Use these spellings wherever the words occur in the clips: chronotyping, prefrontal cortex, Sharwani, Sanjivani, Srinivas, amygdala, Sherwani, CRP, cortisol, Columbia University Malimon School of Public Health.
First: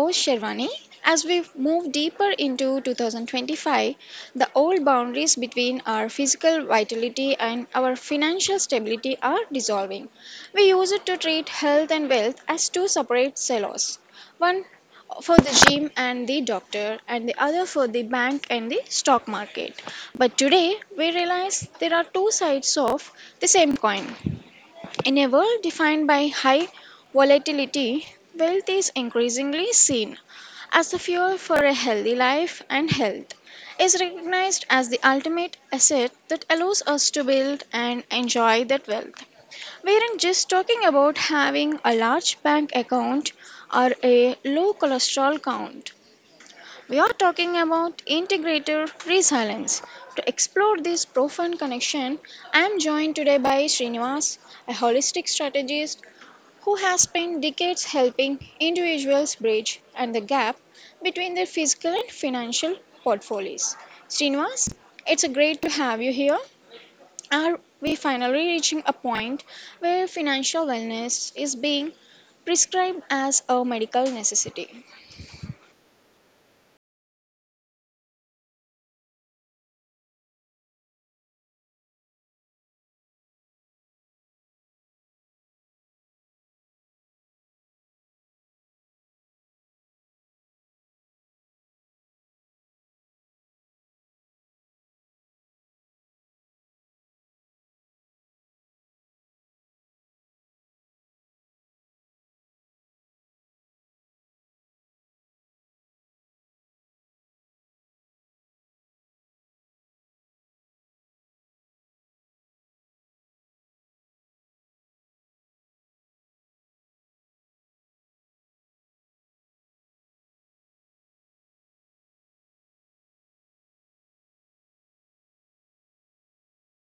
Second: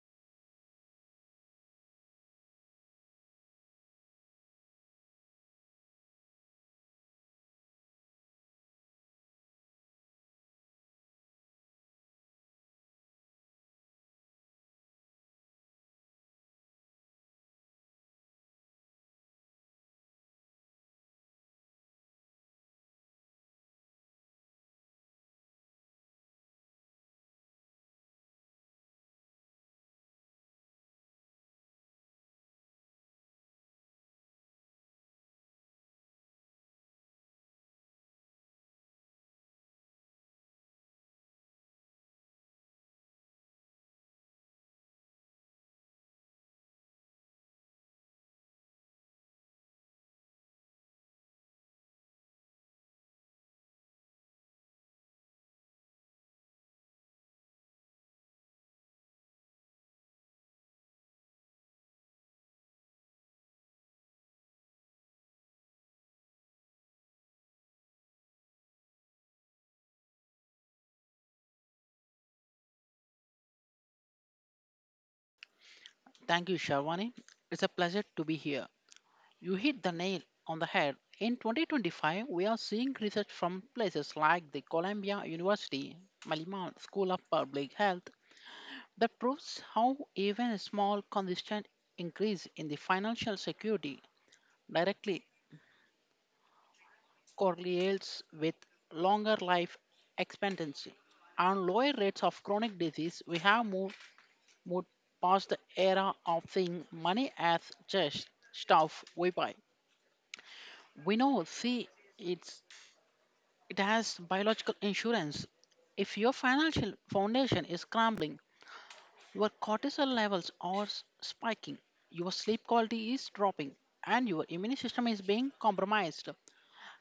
host Sherwani. As we move deeper into 2025, the old boundaries between our physical vitality and our financial stability are dissolving. We use it to treat health and wealth as two separate silos. One for the gym and the doctor and the other for the bank and the stock market. But today we realize there are two sides of the same coin. In a world defined by high volatility, wealth is increasingly seen as the fuel for a healthy life, and health is recognized as the ultimate asset that allows us to build and enjoy that wealth. We aren't just talking about having a large bank account or a low cholesterol count. We are talking about integrative resilience. To explore this profound connection, I am joined today by Srinivas, a holistic strategist who has spent decades helping individuals bridge and the gap between their physical and financial portfolios. Srinivas, it's a great to have you here. Are we finally reaching a point where financial wellness is being prescribed as a medical necessity? Thank you, Sharwani. It's a pleasure to be here. You hit the nail on the head. In 2025, we are seeing research from places like the Columbia University Malimon School of Public Health that proves how even a small consistent increase in the financial security directly correlates with longer life expectancy and lower rates of chronic disease. We have moved past the era of seeing money as just stuff we buy. We know see it's It has biological insurance. If your financial foundation is crumbling, your cortisol levels are spiking, your sleep quality is dropping, and your immune system is being compromised.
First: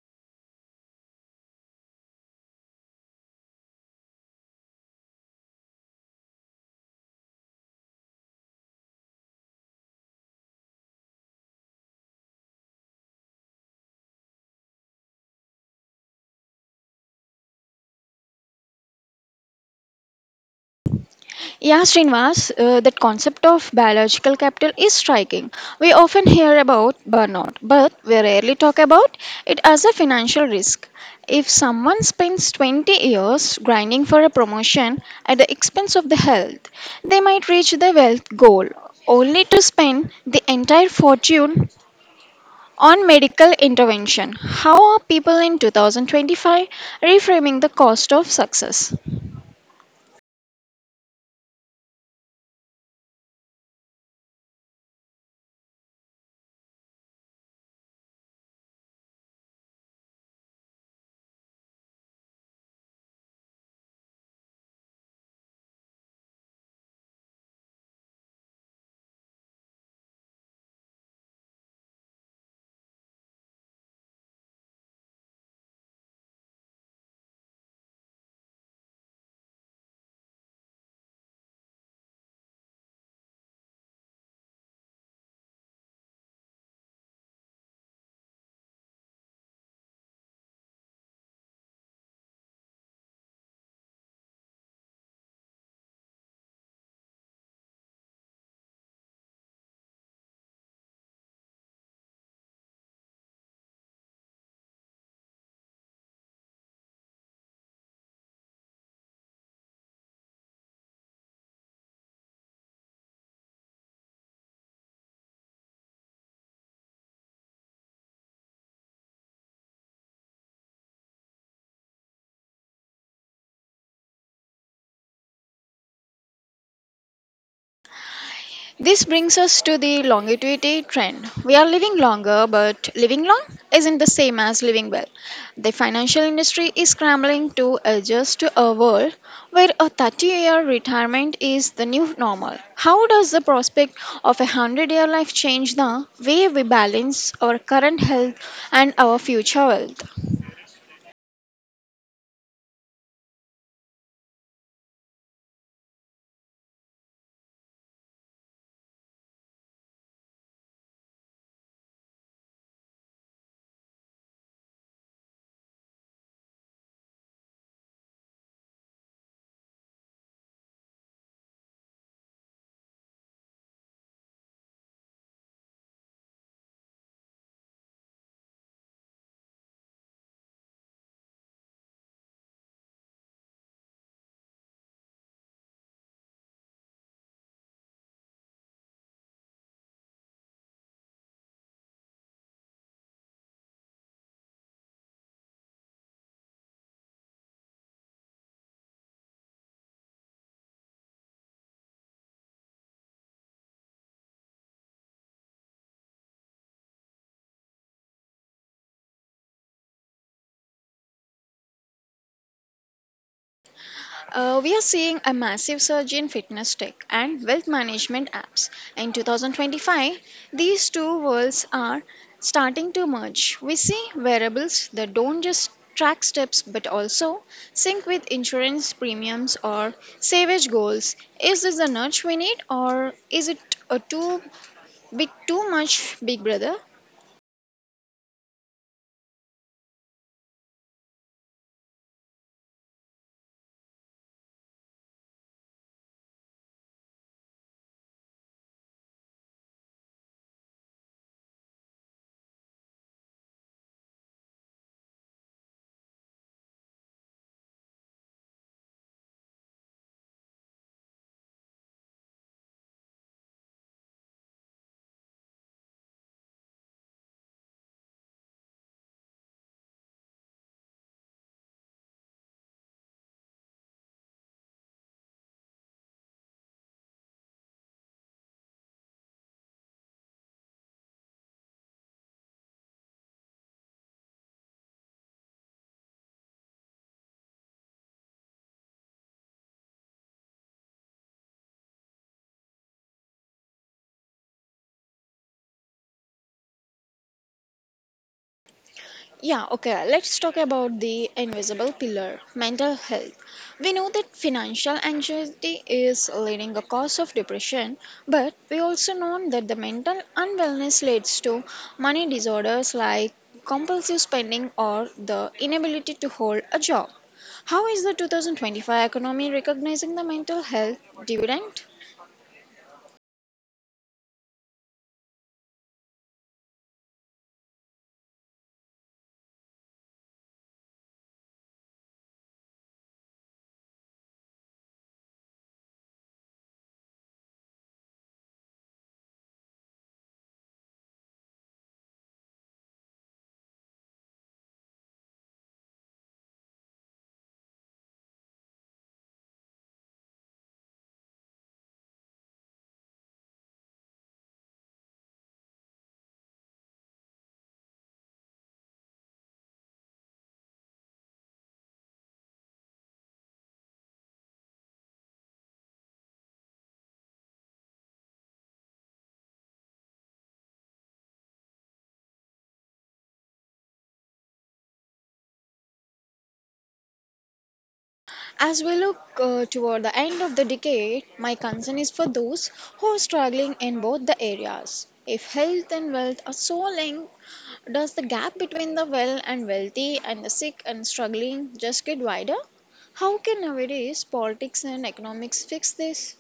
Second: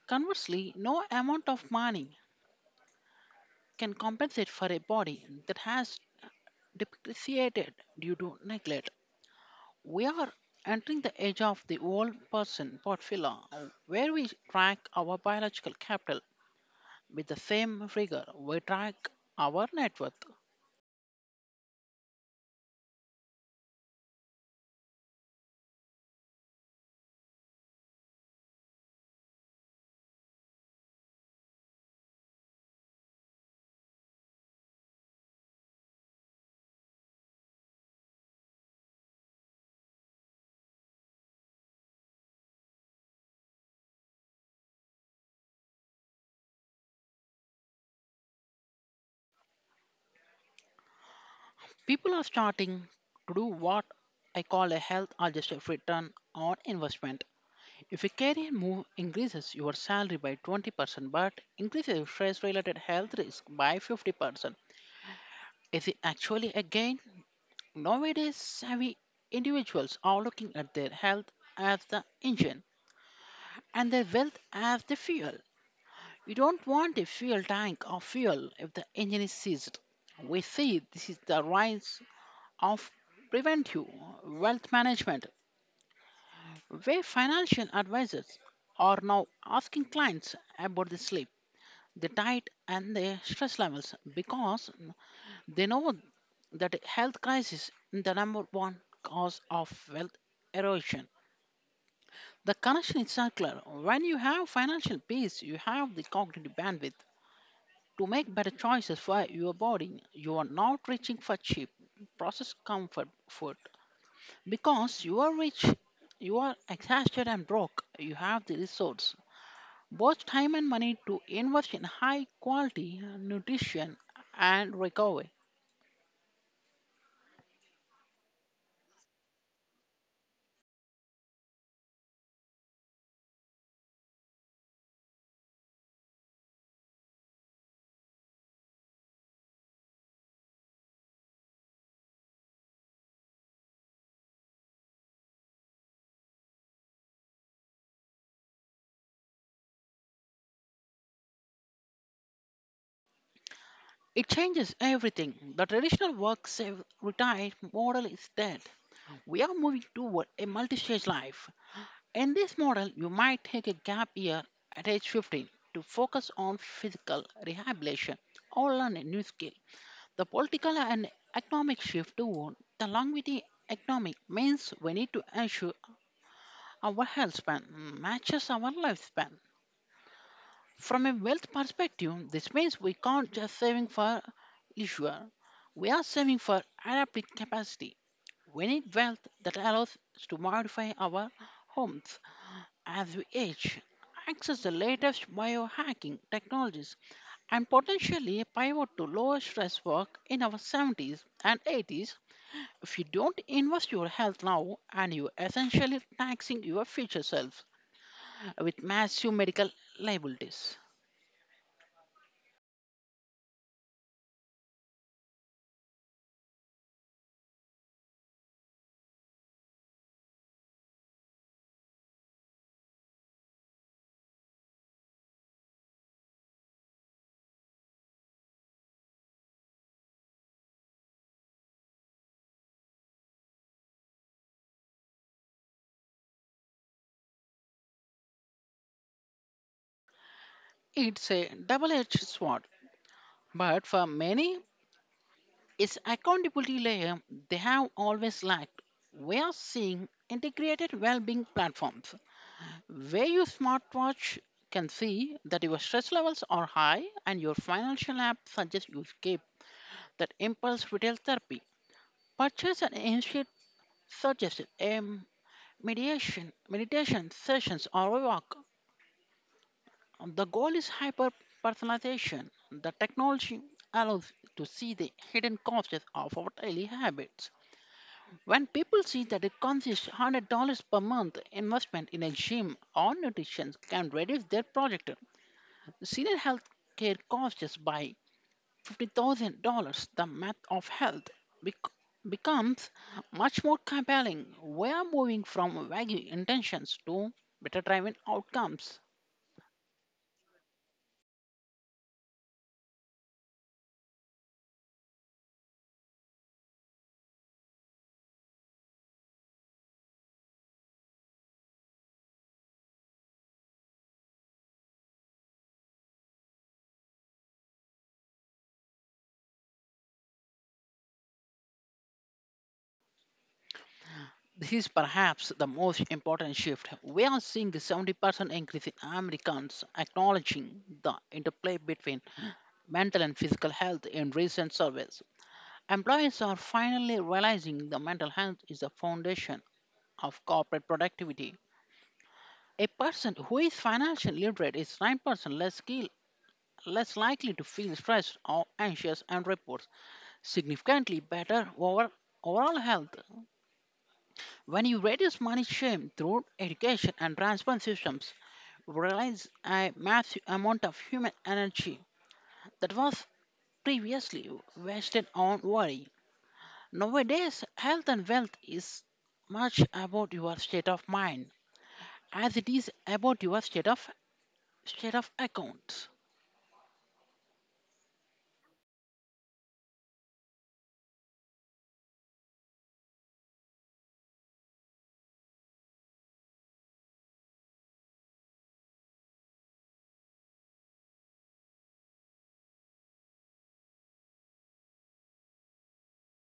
Conversely, no amount of money can compensate for a body that has depreciated due to neglect. We are entering the age of the old person portfolio, where we track our biological capital with the same rigor we track our net worth. Yeah, Srinivas, that concept of biological capital is striking. We often hear about burnout, but we rarely talk about it as a financial risk. If someone spends 20 years grinding for a promotion at the expense of the health, they might reach the wealth goal only to spend the entire fortune on medical intervention. How are people in 2025 reframing the cost of success? People are starting to do what I call a health adjusted return on investment. If a career move increases your salary by 20% but increases your stress related health risk by 50%, is it actually a gain? Nowadays, savvy individuals are looking at their health as the engine and their wealth as the fuel. We don't want a fuel tank of fuel if the engine is seized. We see this is the rise of preventive wealth management, where financial advisors are now asking clients about the sleep, the diet, and their stress levels because they know that a health crisis is the number one cause of wealth erosion. The connection is circular. When you have financial peace, you have the cognitive bandwidth to make better choices for your body. You are not reaching for cheap, processed comfort food because you are rich, you are exhausted and broke. You have the resource, both time and money, to invest in high quality nutrition and recovery. This brings us to the longevity trend. We are living longer, but living long isn't the same as living well. The financial industry is scrambling to adjust to a world where a 30-year retirement is the new normal. How does the prospect of a 100-year life change the way we balance our current health and our future wealth? It changes everything. The traditional work save retire model is dead. We are moving toward a multi-stage life. In this model, you might take a gap year at age 15 to focus on physical rehabilitation or learn a new skill. The political and economic shift toward the longevity economic means we need to ensure our health span matches our lifespan. From a wealth perspective, this means we can't just saving for leisure. We are saving for adaptive capacity. We need wealth that allows us to modify our homes as we age, access the latest biohacking technologies, and potentially pivot to lower stress work in our 70s and 80s. If you don't invest your health now and you're essentially taxing your future self with massive medical liabilities. We are seeing a massive surge in fitness tech and wealth management apps. In 2025, these two worlds are starting to merge. We see wearables that don't just track steps but also sync with insurance premiums or savage goals. Is this the nudge we need, or is it a too bit too much, Big Brother? It's a double-edged sword, but for many, its accountability layer they have always lacked. We are seeing integrated well-being platforms where your smartwatch can see that your stress levels are high and your financial app suggests you skip that impulse retail therapy. Purchase and instead suggest a meditation sessions or a walk. The goal is hyper personalization. The technology allows to see the hidden costs of our daily habits. When people see that it consists $100 per month investment in a gym or nutrition can reduce their project. The senior health care costs just by $50,000. The math of health bec- becomes much more compelling. We are moving from vague intentions to better driven outcomes. Yeah, okay, let's talk about the invisible pillar mental health. We know that financial anxiety is leading a cause of depression, but we also know that the mental unwellness leads to money disorders like compulsive spending or the inability to hold a job. How is the 2025 economy recognizing the mental health dividend? This is perhaps the most important shift. We are seeing a 70% increase in Americans acknowledging the interplay between mental and physical health in recent surveys. Employees are finally realizing the mental health is the foundation of corporate productivity. A person who is financially literate is 9% less likely to feel stressed or anxious and reports significantly better overall health. When you reduce money shame through education and transport systems, realize a massive amount of human energy that was previously wasted on worry. Nowadays, health and wealth is much about your state of mind as it is about your state of account. As we look toward the end of the decade, my concern is for those who are struggling in both the areas. If health and wealth are so linked, does the gap between the well and wealthy and the sick and struggling just get wider? How can nowadays politics and economics fix this?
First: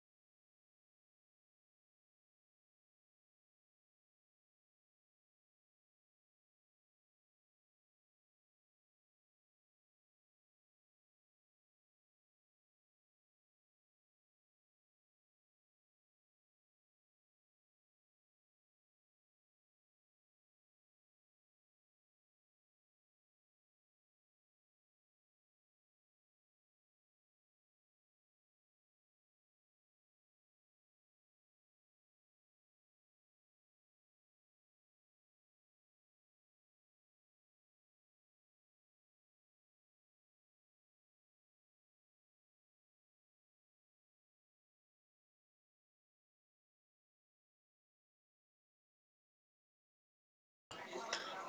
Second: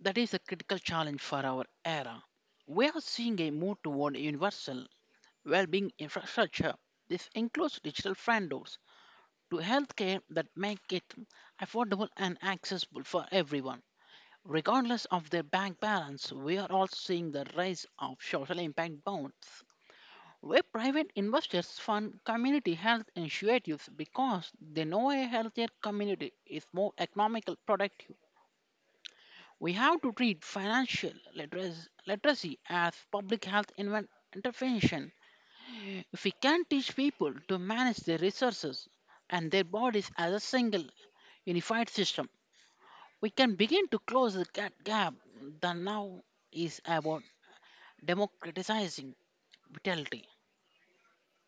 That is a critical challenge for our era. We are seeing a move toward universal well-being infrastructure. This includes digital front doors to healthcare that make it affordable and accessible for everyone, regardless of their bank balance. We are also seeing the rise of social impact bonds, where private investors fund community health initiatives because they know a healthier community is more economical, productive. We have to treat financial literacy as public health intervention. If we can teach people to manage their resources and their bodies as a single unified system, we can begin to close the gap that now is about democratizing vitality.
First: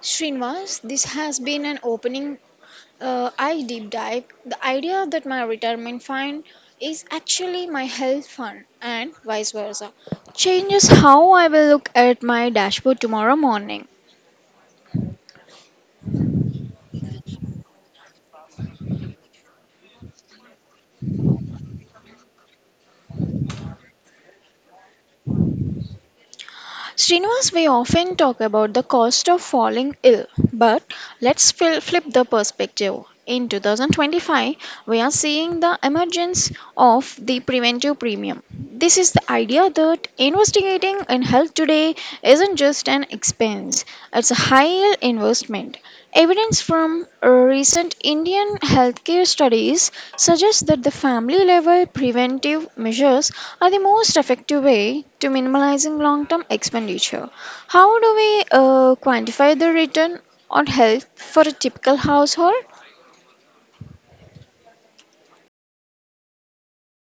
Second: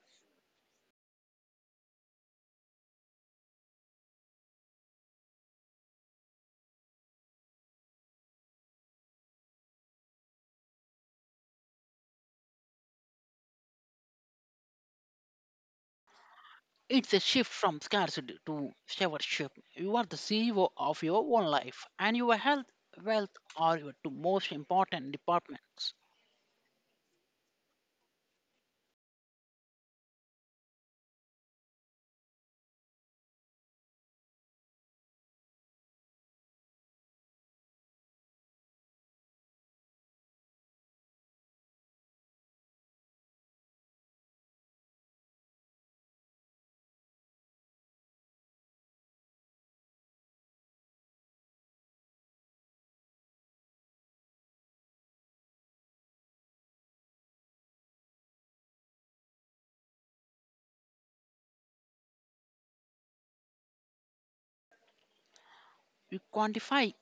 Srinivas, this has been an opening I deep dive. The idea that my retirement fund is actually my health fund and vice versa changes how I will look at my dashboard tomorrow morning. It's a shift from scarcity to stewardship. You are the CEO of your own life, and your health, wealth are your two most important departments. Srinivas, we often talk about the cost of falling ill, but let's flip the perspective. In 2025, we are seeing the emergence of the preventive premium. This is the idea that investigating in health today isn't just an expense, it's a high investment. Evidence from recent Indian healthcare studies suggests that the family level preventive measures are the most effective way to minimizing long term expenditure. How do we quantify the return on health for a typical household? We quantify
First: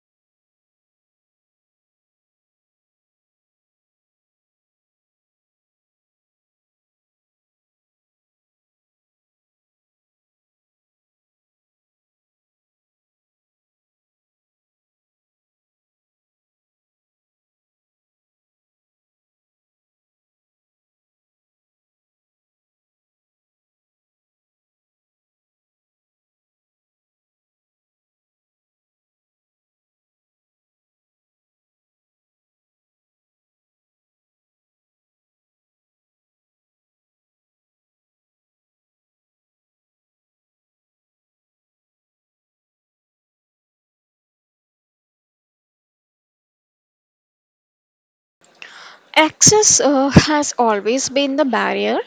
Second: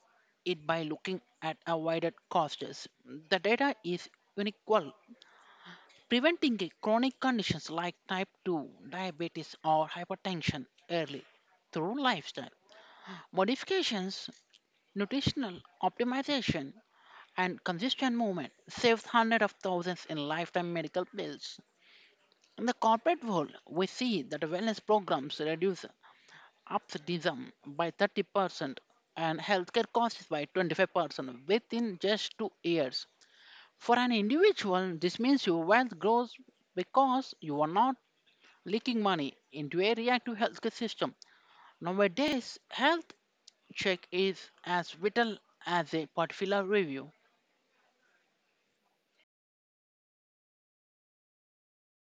it by looking at avoided costs. The data is unequal. Preventing a chronic conditions like type 2 diabetes or hypertension early through lifestyle modifications, nutritional optimization, and consistent movement saves hundreds of thousands in lifetime medical bills. In the corporate world, we see that wellness programs reduce absenteeism by 30% and healthcare costs by 25% within just 2 years. For an individual, this means your wealth grows because you are not leaking money into a reactive healthcare system. Nowadays, health check is as vital as a particular review. Access has always been the barrier,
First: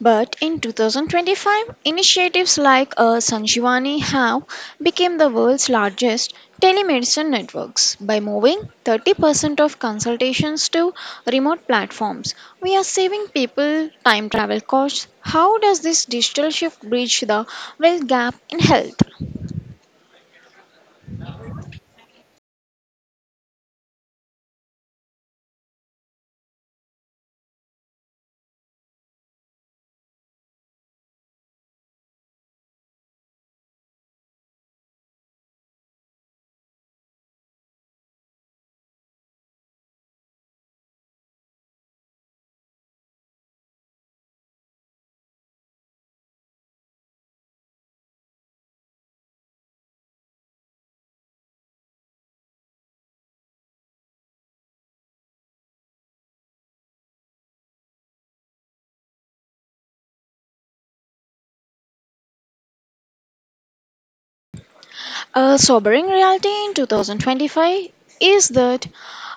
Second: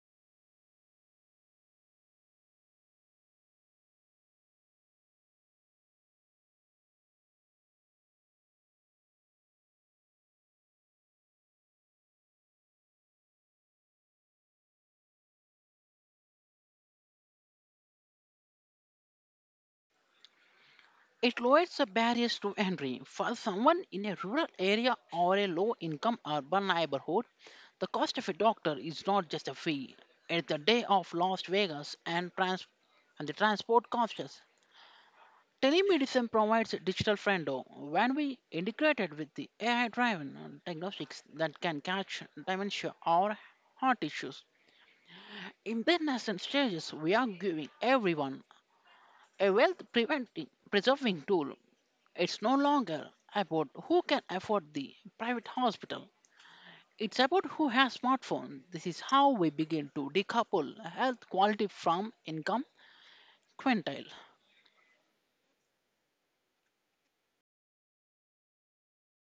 but in 2025, initiatives like Sanjivani have become the world's largest telemedicine networks. By moving 30% of consultations to remote platforms, we are saving people time travel costs. How does this digital shift bridge the wealth gap in health? It lowers the barriers to entry. For someone in a rural area or a low income urban neighborhood, the cost of a doctor is not just a fee. It's the day of Las Vegas and, and the transport costs. Telemedicine provides a digital window. When we integrated with the AI driven diagnostics that can catch dementia or heart issues, in their nascent stages, we are giving everyone a wealth preventing preserving tool. It's no longer about who can afford the private hospital. It's about who has smartphone. This is how we begin to decouple health quality from income quintile. A sobering reality in 2025 is that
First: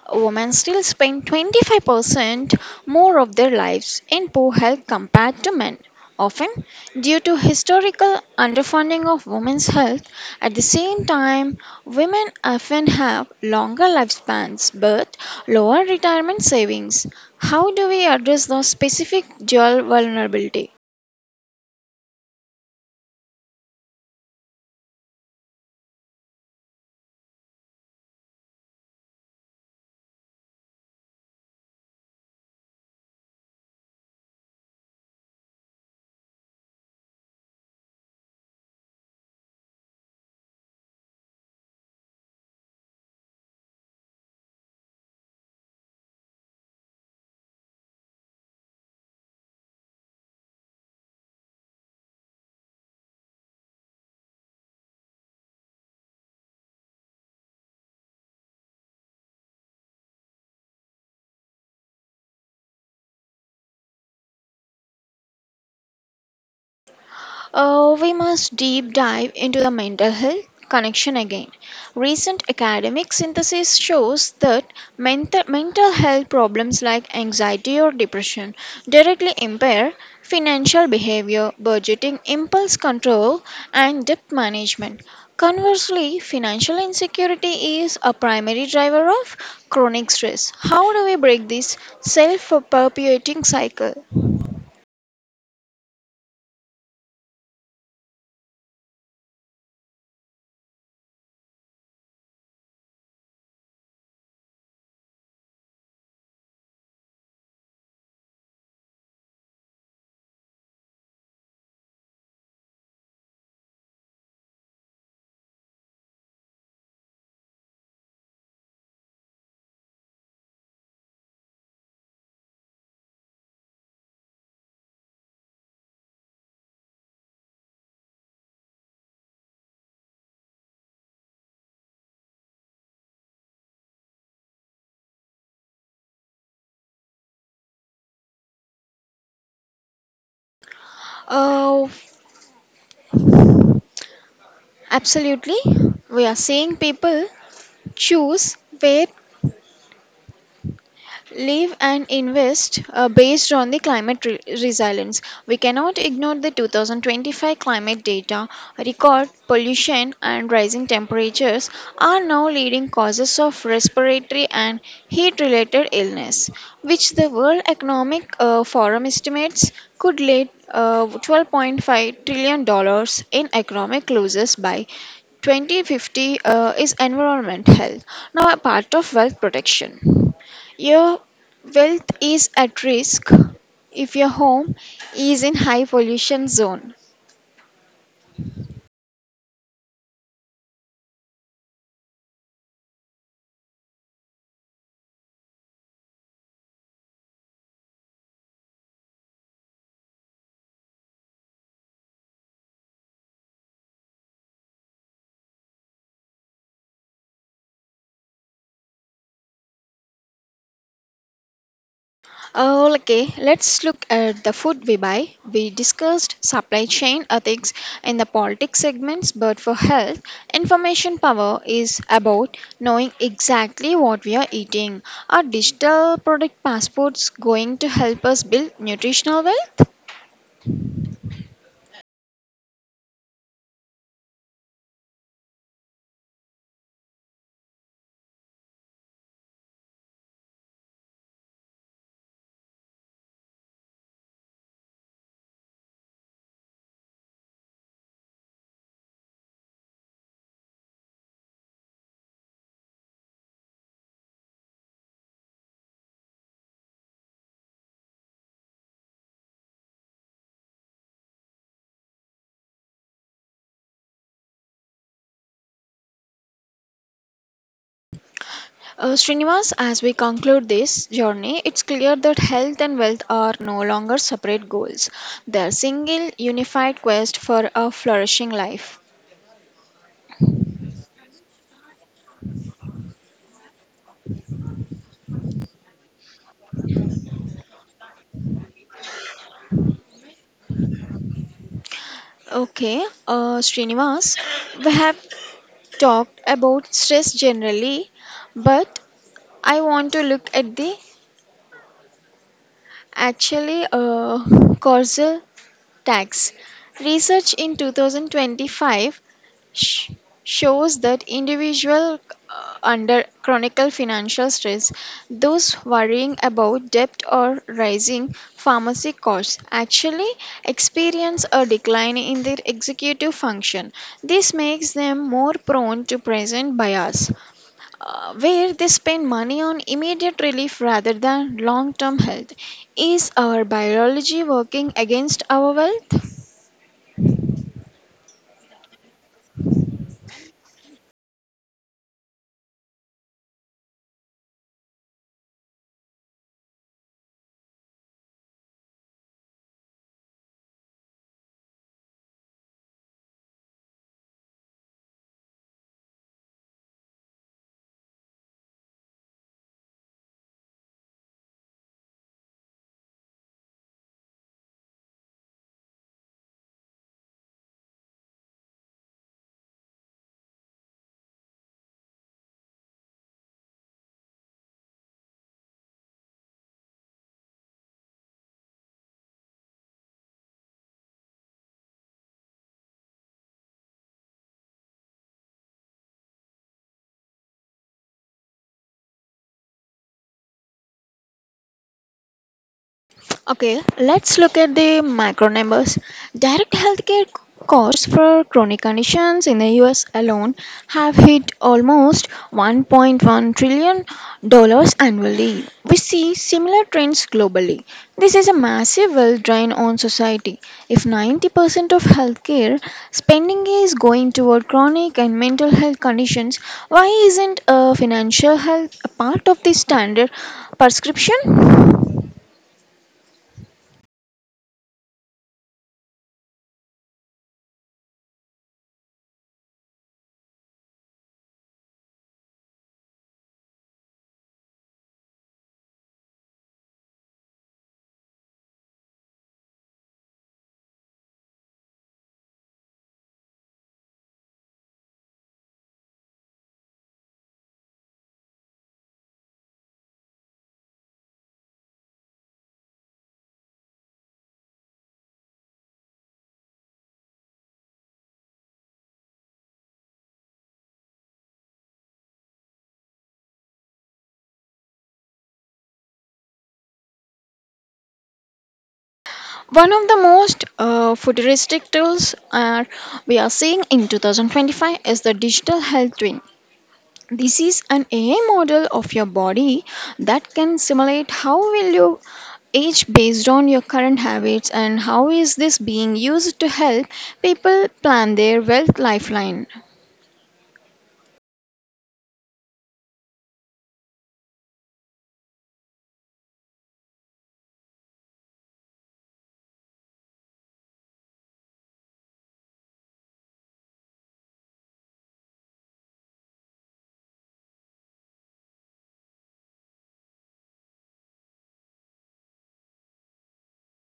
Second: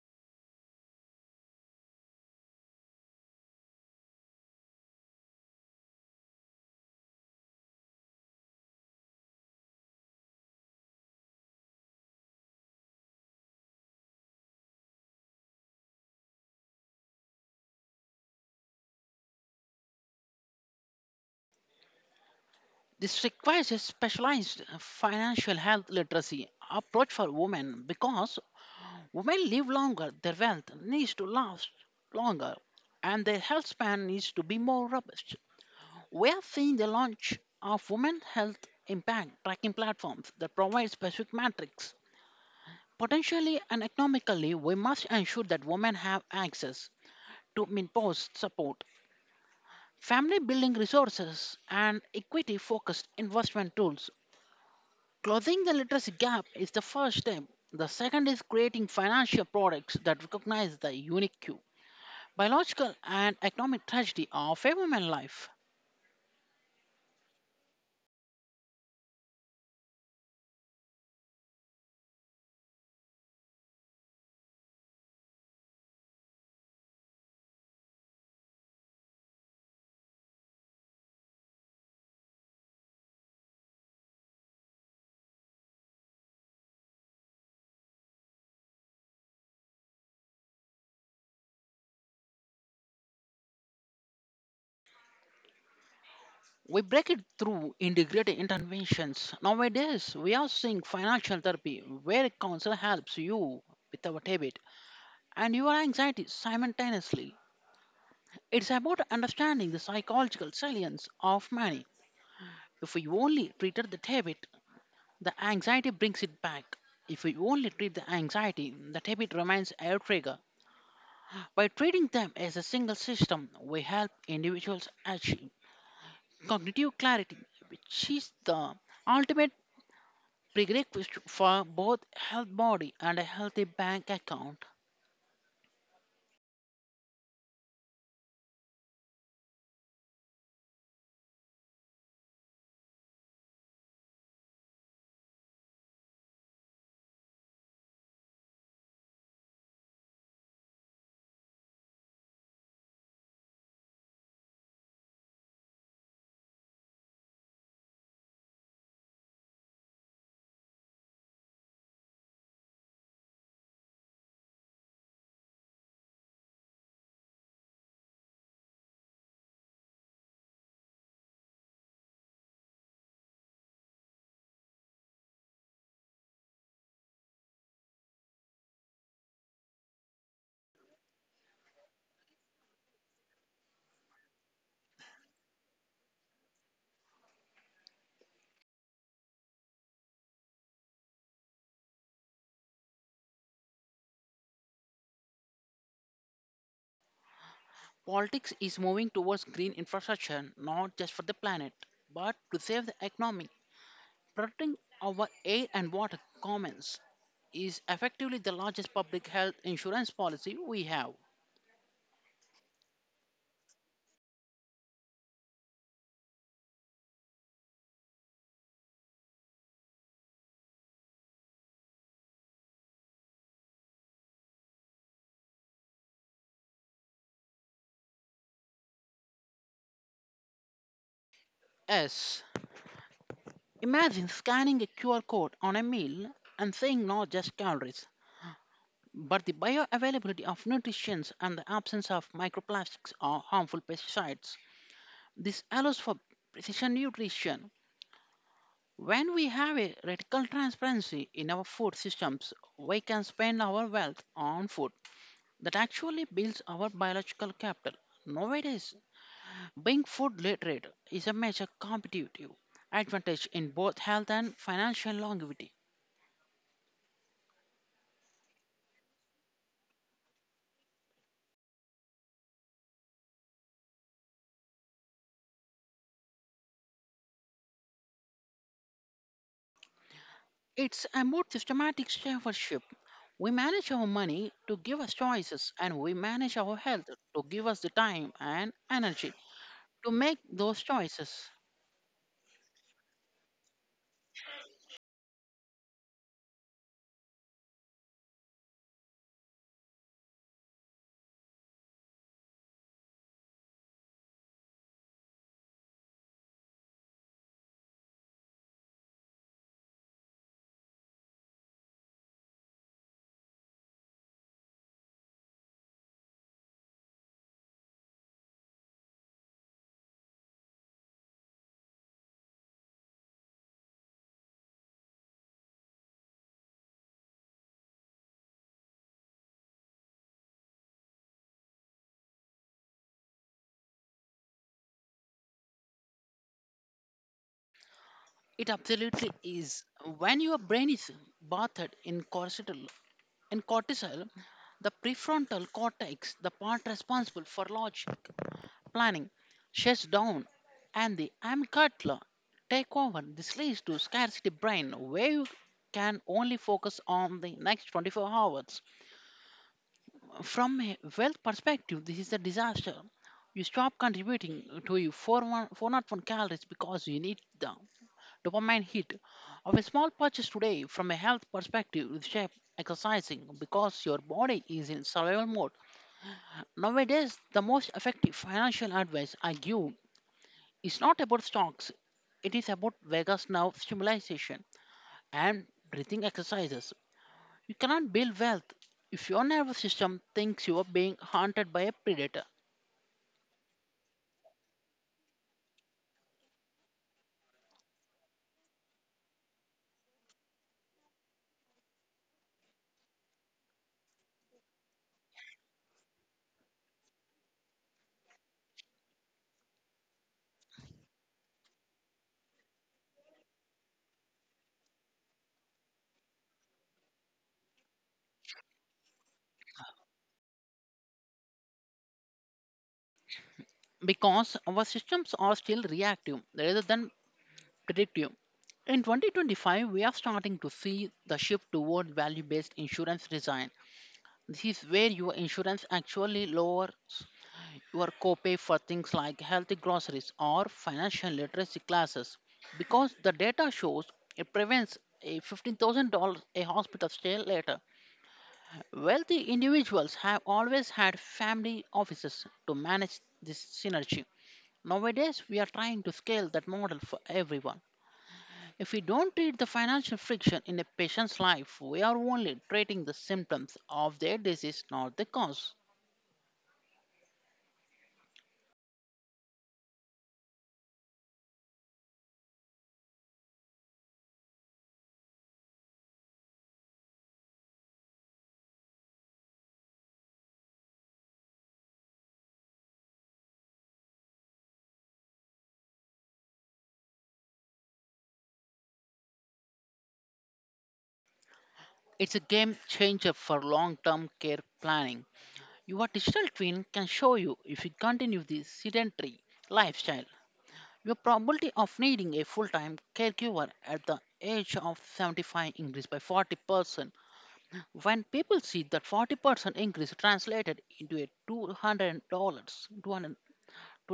women still spend 25% more of their lives in poor health compared to men, often due to historical underfunding of women's health. At the same time, women often have longer lifespans but lower retirement savings. How do we address those specific dual vulnerabilities? This requires a specialized financial health literacy approach for women because women live longer, their wealth needs to last longer, and their health span needs to be more robust. We are seeing the launch of women health impact tracking platforms that provide specific metrics. Potentially and economically, we must ensure that women have access to menopause support, family building resources, and equity focused investment tools. Closing the literacy gap is the first step. The second is creating financial products that recognize the unique biological and economic tragedy of a woman's life. We must deep dive into the mental health connection again. Recent academic synthesis shows that mental health problems like anxiety or depression directly impair financial behavior, budgeting, impulse control, and debt management. Conversely, financial insecurity is a primary driver of chronic stress. How do we break this self perpetuating cycle? We break it through integrated interventions. Nowadays, we are seeing financial therapy where a counselor helps you with our debit and your anxiety simultaneously. It's about understanding the psychological salience of money. If we only treated the debit, the anxiety brings it back. If we only treat the anxiety, the debit remains a trigger. By treating them as a single system, we help individuals achieve cognitive clarity, which is the ultimate prerequisite for both health body and a healthy bank account. Uh, Absolutely. We are seeing people choose where live and invest based on the climate resilience. We cannot ignore the 2025 climate data. Record pollution and rising temperatures are now leading causes of respiratory and heat related illness, which the World Economic Forum estimates could lead 12.5 trillion dollars in economic losses by 2050. Uh, is environment health, now a part of wealth protection. Your Wealth is at risk if your home is in high pollution zone. Politics is moving towards green infrastructure not just for the planet, but to save the economy. Protecting our air and water commons is effectively the largest public health insurance policy we have. Oh, okay, let's look at the food we buy. We discussed supply chain ethics in the politics segments, but for health, information power is about knowing exactly what we are eating. Are digital product passports going to help us build nutritional wealth? S. Imagine scanning a QR code on a meal and seeing not just calories, but the bioavailability of nutrients and the absence of microplastics or harmful pesticides. This allows for precision nutrition. When we have a radical transparency in our food systems, we can spend our wealth on food that actually builds our biological capital. Nowadays, being food literate is a major competitive advantage in both health and financial longevity. Srinivas, as we conclude this journey, it's clear that health and wealth are no longer separate goals. They're single, unified quest for a flourishing life. It's about systematic stewardship. We manage our money to give us choices, and we manage our health to give us the time and energy to make those choices. Okay, Srinivas, we have talked about stress generally, but I want to look at the actually causal tags. Research in 2025 sh- shows that individual under chronic financial stress, those worrying about debt or rising pharmacy costs, actually experience a decline in their executive function. This makes them more prone to present bias, where they spend money on immediate relief rather than long term health. Is our biology working against our wealth? It absolutely is. When your brain is bathed in cortisol, the prefrontal cortex, the part responsible for large planning, shuts down, and the amygdala take over. This leads to scarcity brain, where you can only focus on the next 24 hours. From a wealth perspective, this is a disaster. You stop contributing to your 401 calories because you need them dopamine hit of a small purchase today from a health perspective with shape exercising because your body is in survival mode. Nowadays, the most effective financial advice I give is not about stocks, it is about Vegas now stimulation and breathing exercises. You cannot build wealth if your nervous system thinks you are being hunted by a predator Okay, let's look at the macro numbers. Direct healthcare costs for chronic conditions in the US alone have hit almost 1.1 trillion dollars annually. We see similar trends globally. This is a massive wealth drain on society. If 90% of healthcare spending is going toward chronic and mental health conditions, why isn't financial health a part of the standard prescription? because our systems are still reactive rather than predictive. In 2025, we are starting to see the shift toward value based insurance design. This is where your insurance actually lowers your copay for things like healthy groceries or financial literacy classes because the data shows it prevents a $15,000 a hospital stay later. Wealthy individuals have always had family offices to manage this synergy. Nowadays, we are trying to scale that model for everyone. If we don't treat the financial friction in a patient's life, we are only treating the symptoms of their disease, not the cause. One of the most futuristic tools we are seeing in 2025 is the digital health twin. This is an AI model of your body that can simulate how will you age based on your current habits and how is this being used to help people plan their wealth lifeline. It's a game changer for long term care planning. Your digital twin can show you if you continue this sedentary lifestyle, your probability of needing a full time caregiver at the age of 75 increased by 40%. When people see that 40% increase translated into a $200, to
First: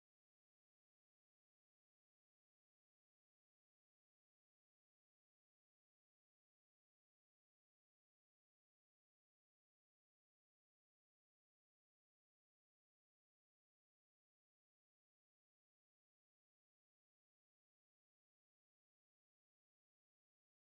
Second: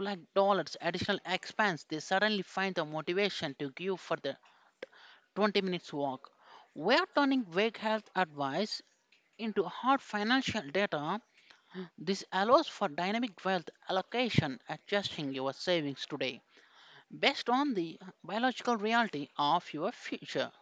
like dollars additional expense, they suddenly find the motivation to give for the 20 minutes walk. We are turning vague health advice into hard financial data. This allows for dynamic wealth allocation, adjusting your savings today based on the biological reality of your future.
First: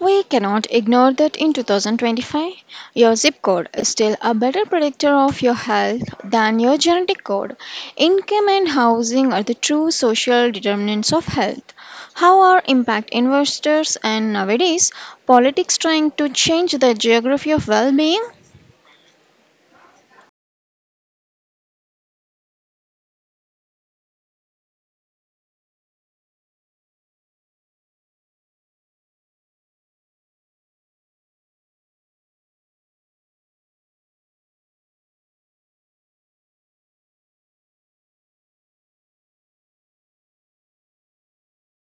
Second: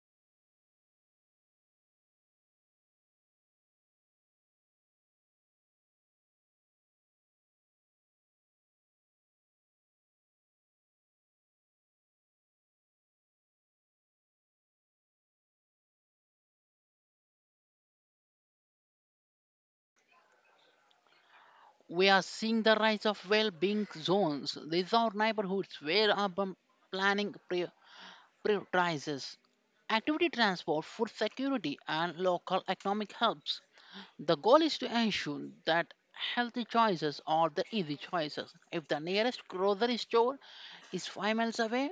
We cannot ignore that in 2025, your zip code is still a better predictor of your health than your genetic code. Income and housing are the true social determinants of health. How are impact investors and nowadays politics trying to change the geography of well being? We are seeing the rise of well-being zones. These are neighborhoods where urban planning prioritizes activity, transport, food security, and local economic help. The goal is to ensure that healthy choices are the easy choices. If the nearest grocery store is 5 miles away,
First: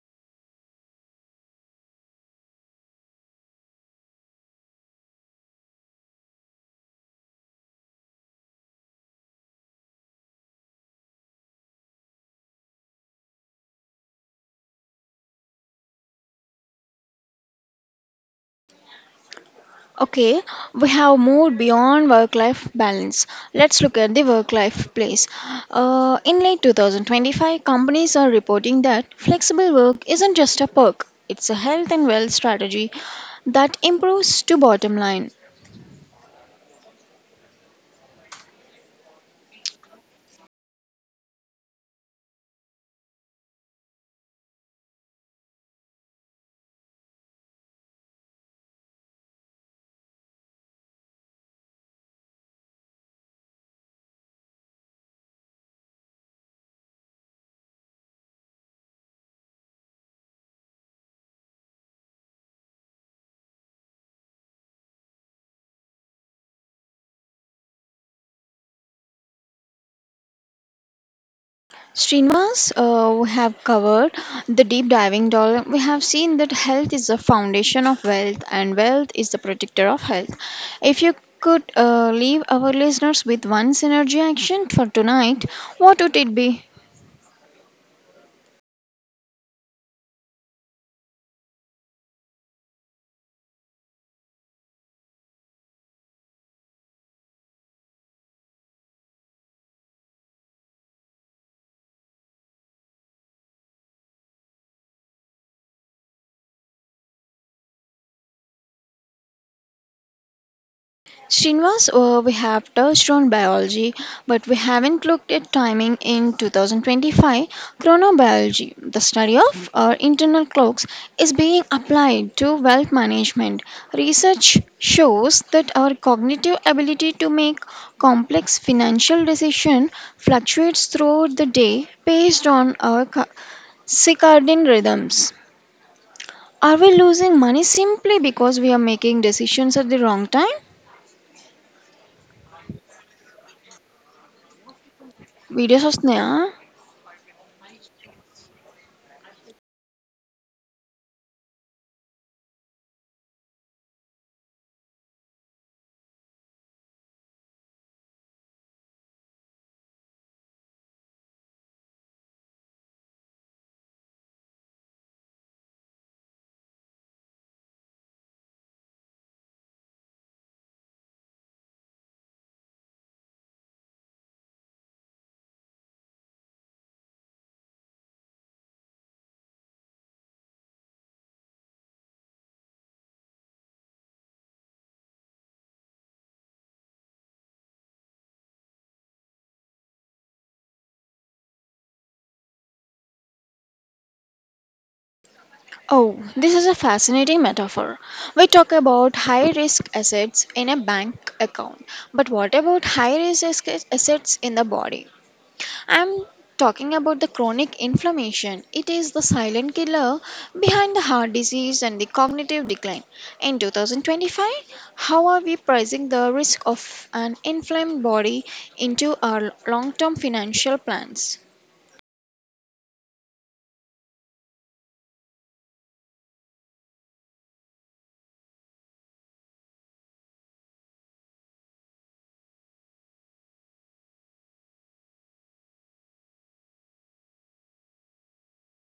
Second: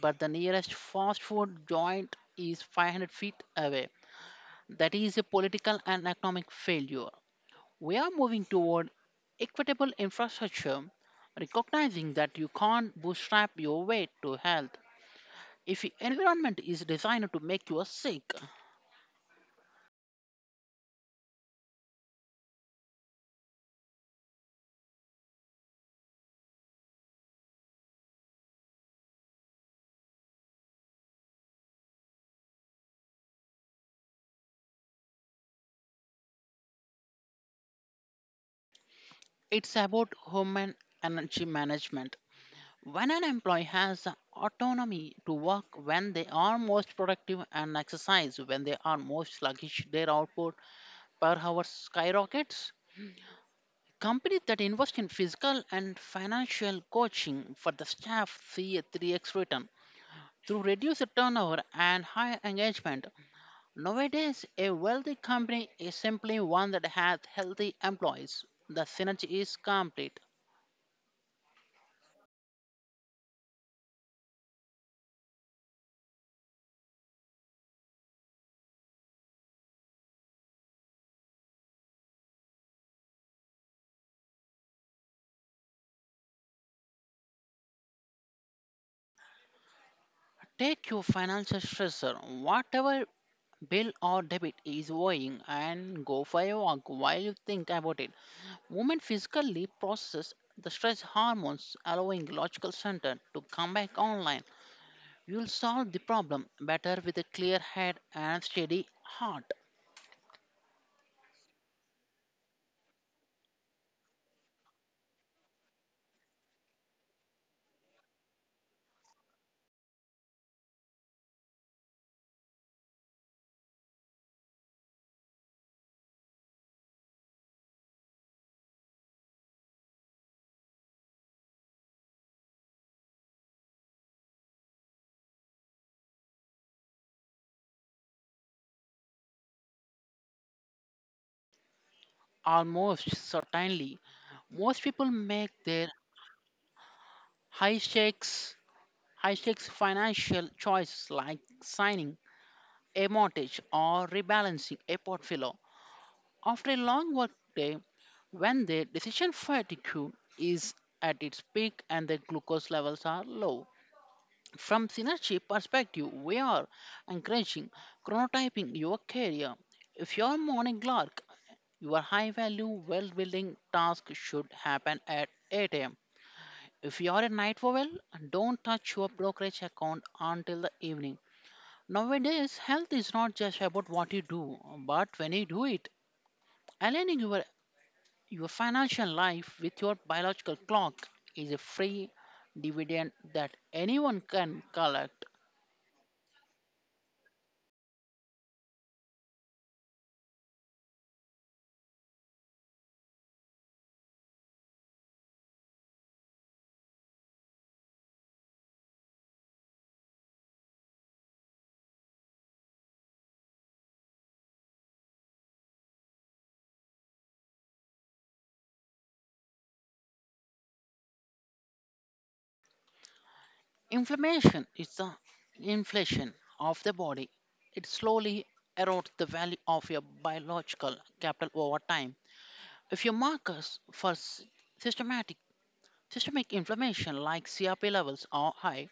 but the nearest fast food joint is 500 feet away, that is a political and economic failure. We are moving toward equitable infrastructure, recognizing that you can't bootstrap your way to health. If your environment is designed to make you sick, Okay, we have moved beyond work life balance. Let's look at the work life place. In late 2025, companies are reporting that flexible work isn't just a perk, it's a health and wealth strategy that improves to bottom line. it's about human energy management. When an employee has the autonomy to work when they are most productive and exercise when they are most sluggish, their output per hour skyrockets. Companies that invest in physical and financial coaching for the staff see a 3x return through reduced turnover and higher engagement. Nowadays, a wealthy company is simply one that has healthy employees. The synergy is complete. Srinivas, we have covered the deep diving dollar. We have seen that health is the foundation of wealth and wealth is the protector of health. If you could leave our listeners with one synergy action for tonight, what would it be? Take your financial stressor, whatever bill or debit is weighing, and go for a walk while you think about it. Movement physically processes the stress hormones, allowing logical center to come back online. You'll solve the problem better with a clear head and steady heart. Srinivas, we have touched on biology, but we haven't looked at timing in 2025. Chronobiology, the study of our internal clocks, is being applied to wealth management. Research shows that our cognitive ability to make complex financial decisions fluctuates throughout the day based on our circadian rhythms. Are we losing money simply because we are making decisions at the wrong time? Almost certainly, most people make Video their Sosnaya. high stakes, high stakes financial choices, like signing a mortgage or rebalancing a portfolio, after a long workday, when the decision fatigue is at its peak and the glucose levels are low. From synergy perspective, we are encouraging chronotyping your career. If you're a morning lark, your high value wealth building task should happen at 8 am. If you're a night owl, don't touch your brokerage account until the evening. Nowadays, health is not just about what you do, but when you do it. Aligning your financial life with your biological clock is a free dividend that anyone can collect. Oh, this is a fascinating metaphor. We talk about high risk assets in a bank account, but what about high risk assets in the body? I'm talking about the chronic inflammation. It is the silent killer behind the heart disease and the cognitive decline. In 2025, how are we pricing the risk of an inflamed body into our long term financial plans? Inflammation is the inflation of the body. It slowly erodes the value of your biological capital over time. If your markers for s- systematic systemic inflammation like CRP levels are high,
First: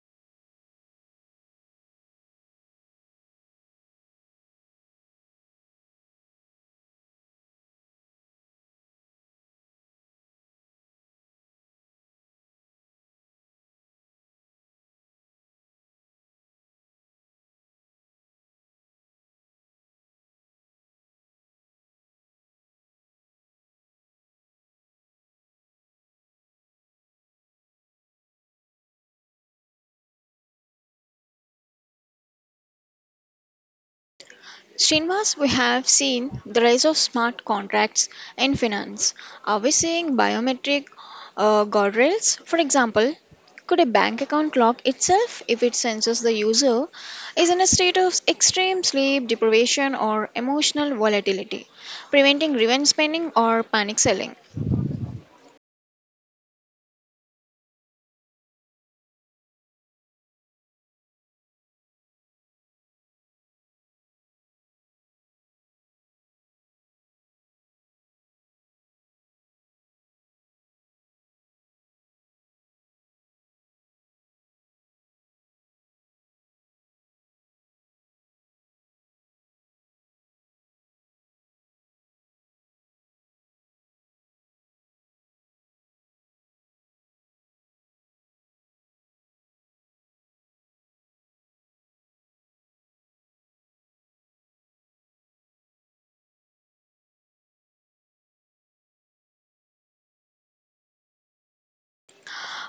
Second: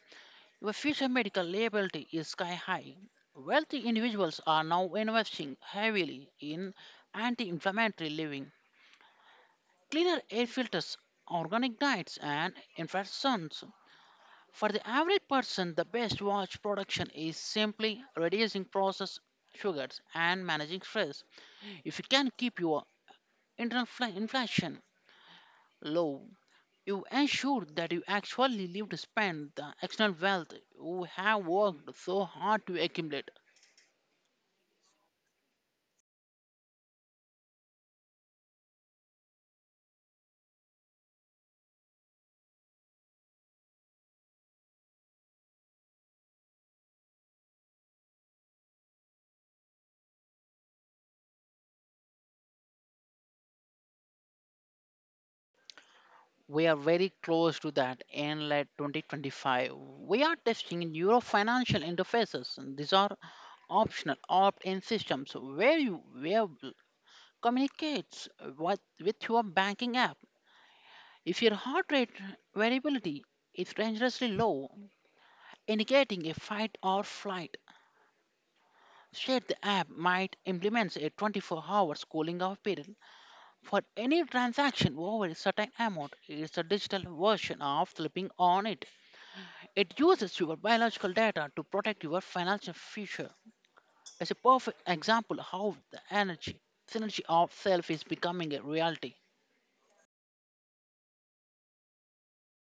your future medical liability is sky high. Wealthy individuals are now investing heavily in anti inflammatory living, cleaner air filters, organic diets, and infrared suns. For the average person, the best watch production is simply reducing processed sugars and managing stress. If you can keep your internal inflation low, you ensure that you actually live to spend the external wealth you have worked so hard to accumulate. Srinivas, we have seen the rise of smart contracts in finance. Are we seeing biometric guardrails? For example, could a bank account lock itself if it senses the user is in a state of extreme sleep deprivation or emotional volatility, preventing revenge spending or panic selling? We are very close to that in late 2025. We are testing Euro financial interfaces. These are optional opt-in systems where communicates with your banking app. If your heart rate variability is dangerously low, indicating a fight or flight state, the app might implement a 24-hour cooling off period for any transaction over a certain amount. It's a digital version of flipping on it. It uses your biological data to protect your financial future. It's a perfect example of how the energy synergy of self is becoming a reality.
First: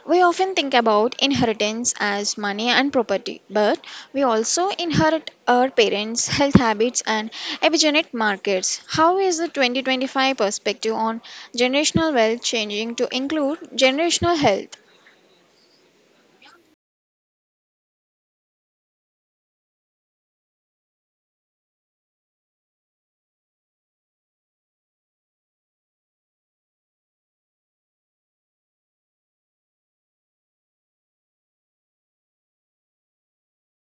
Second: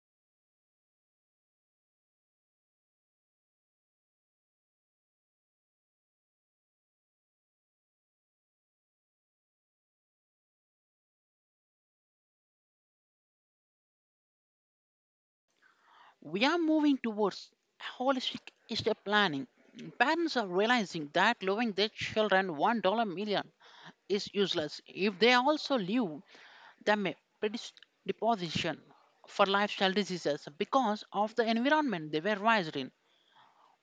We often think about inheritance as money and property, but we also inherit our parents' health habits and epigenetic markers. How is the 2025 perspective on generational wealth changing to include generational health? We are moving towards holistic estate planning. Parents are realizing that loving their children $1 million is useless if they also leave them a predisposition for lifestyle diseases because of the environment they were raised in.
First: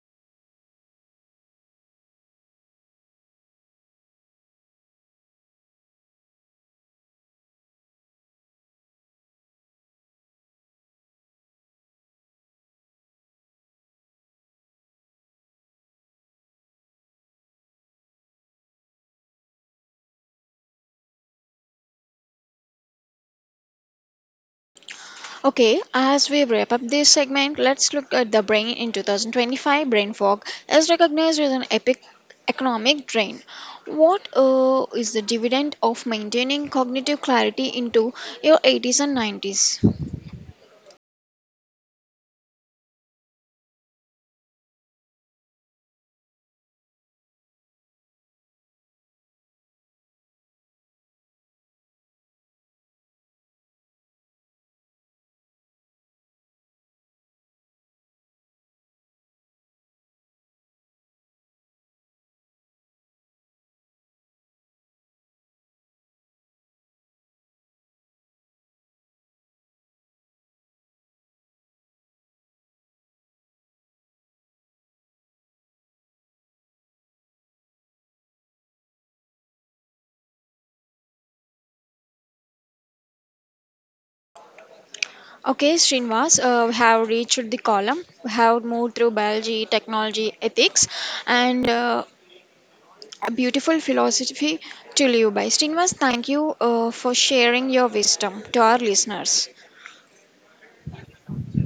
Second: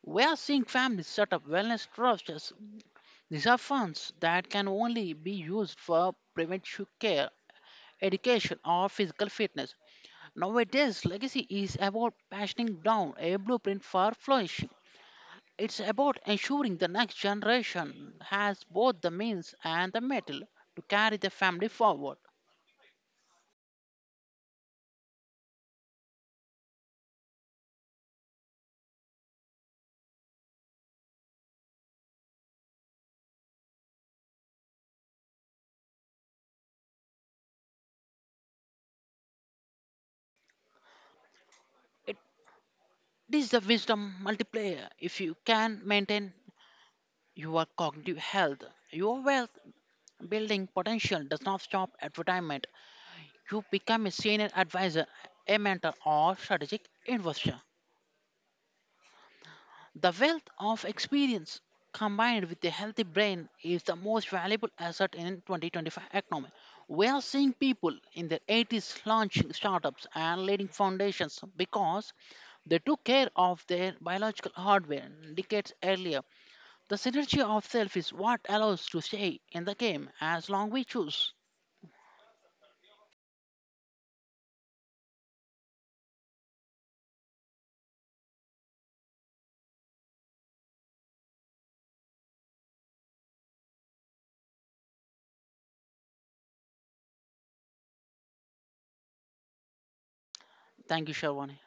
We are seeing families set up wellness trusts. These are funds that can only be used for preventive care, education, or physical fitness. Nowadays, legacy is about passing down a blueprint for flourishing. It's about ensuring the next generation has both the means and the metal to carry the family forward. Okay, as we wrap up this segment, let's look at the brain in 2025. Brain fog is recognized as an epic economic drain. What is the dividend of maintaining cognitive clarity into your 80s and 90s? It is the wisdom multiplier. If you can maintain your cognitive health, your wealth building potential does not stop at retirement. You become a senior advisor, a mentor, or strategic investor. The wealth of experience combined with a healthy brain is the most valuable asset in 2025 economy. We are seeing people in their 80s launching startups and leading foundations because they took care of their biological hardware decades earlier. The synergy of self is what allows to stay in the game as long we choose. Okay, Srinivas, we have reached the column. We have moved through biology, technology, ethics, and a beautiful philosophy to live by. Srinivas, thank you for sharing your wisdom to our listeners. Thank you, Sharwan.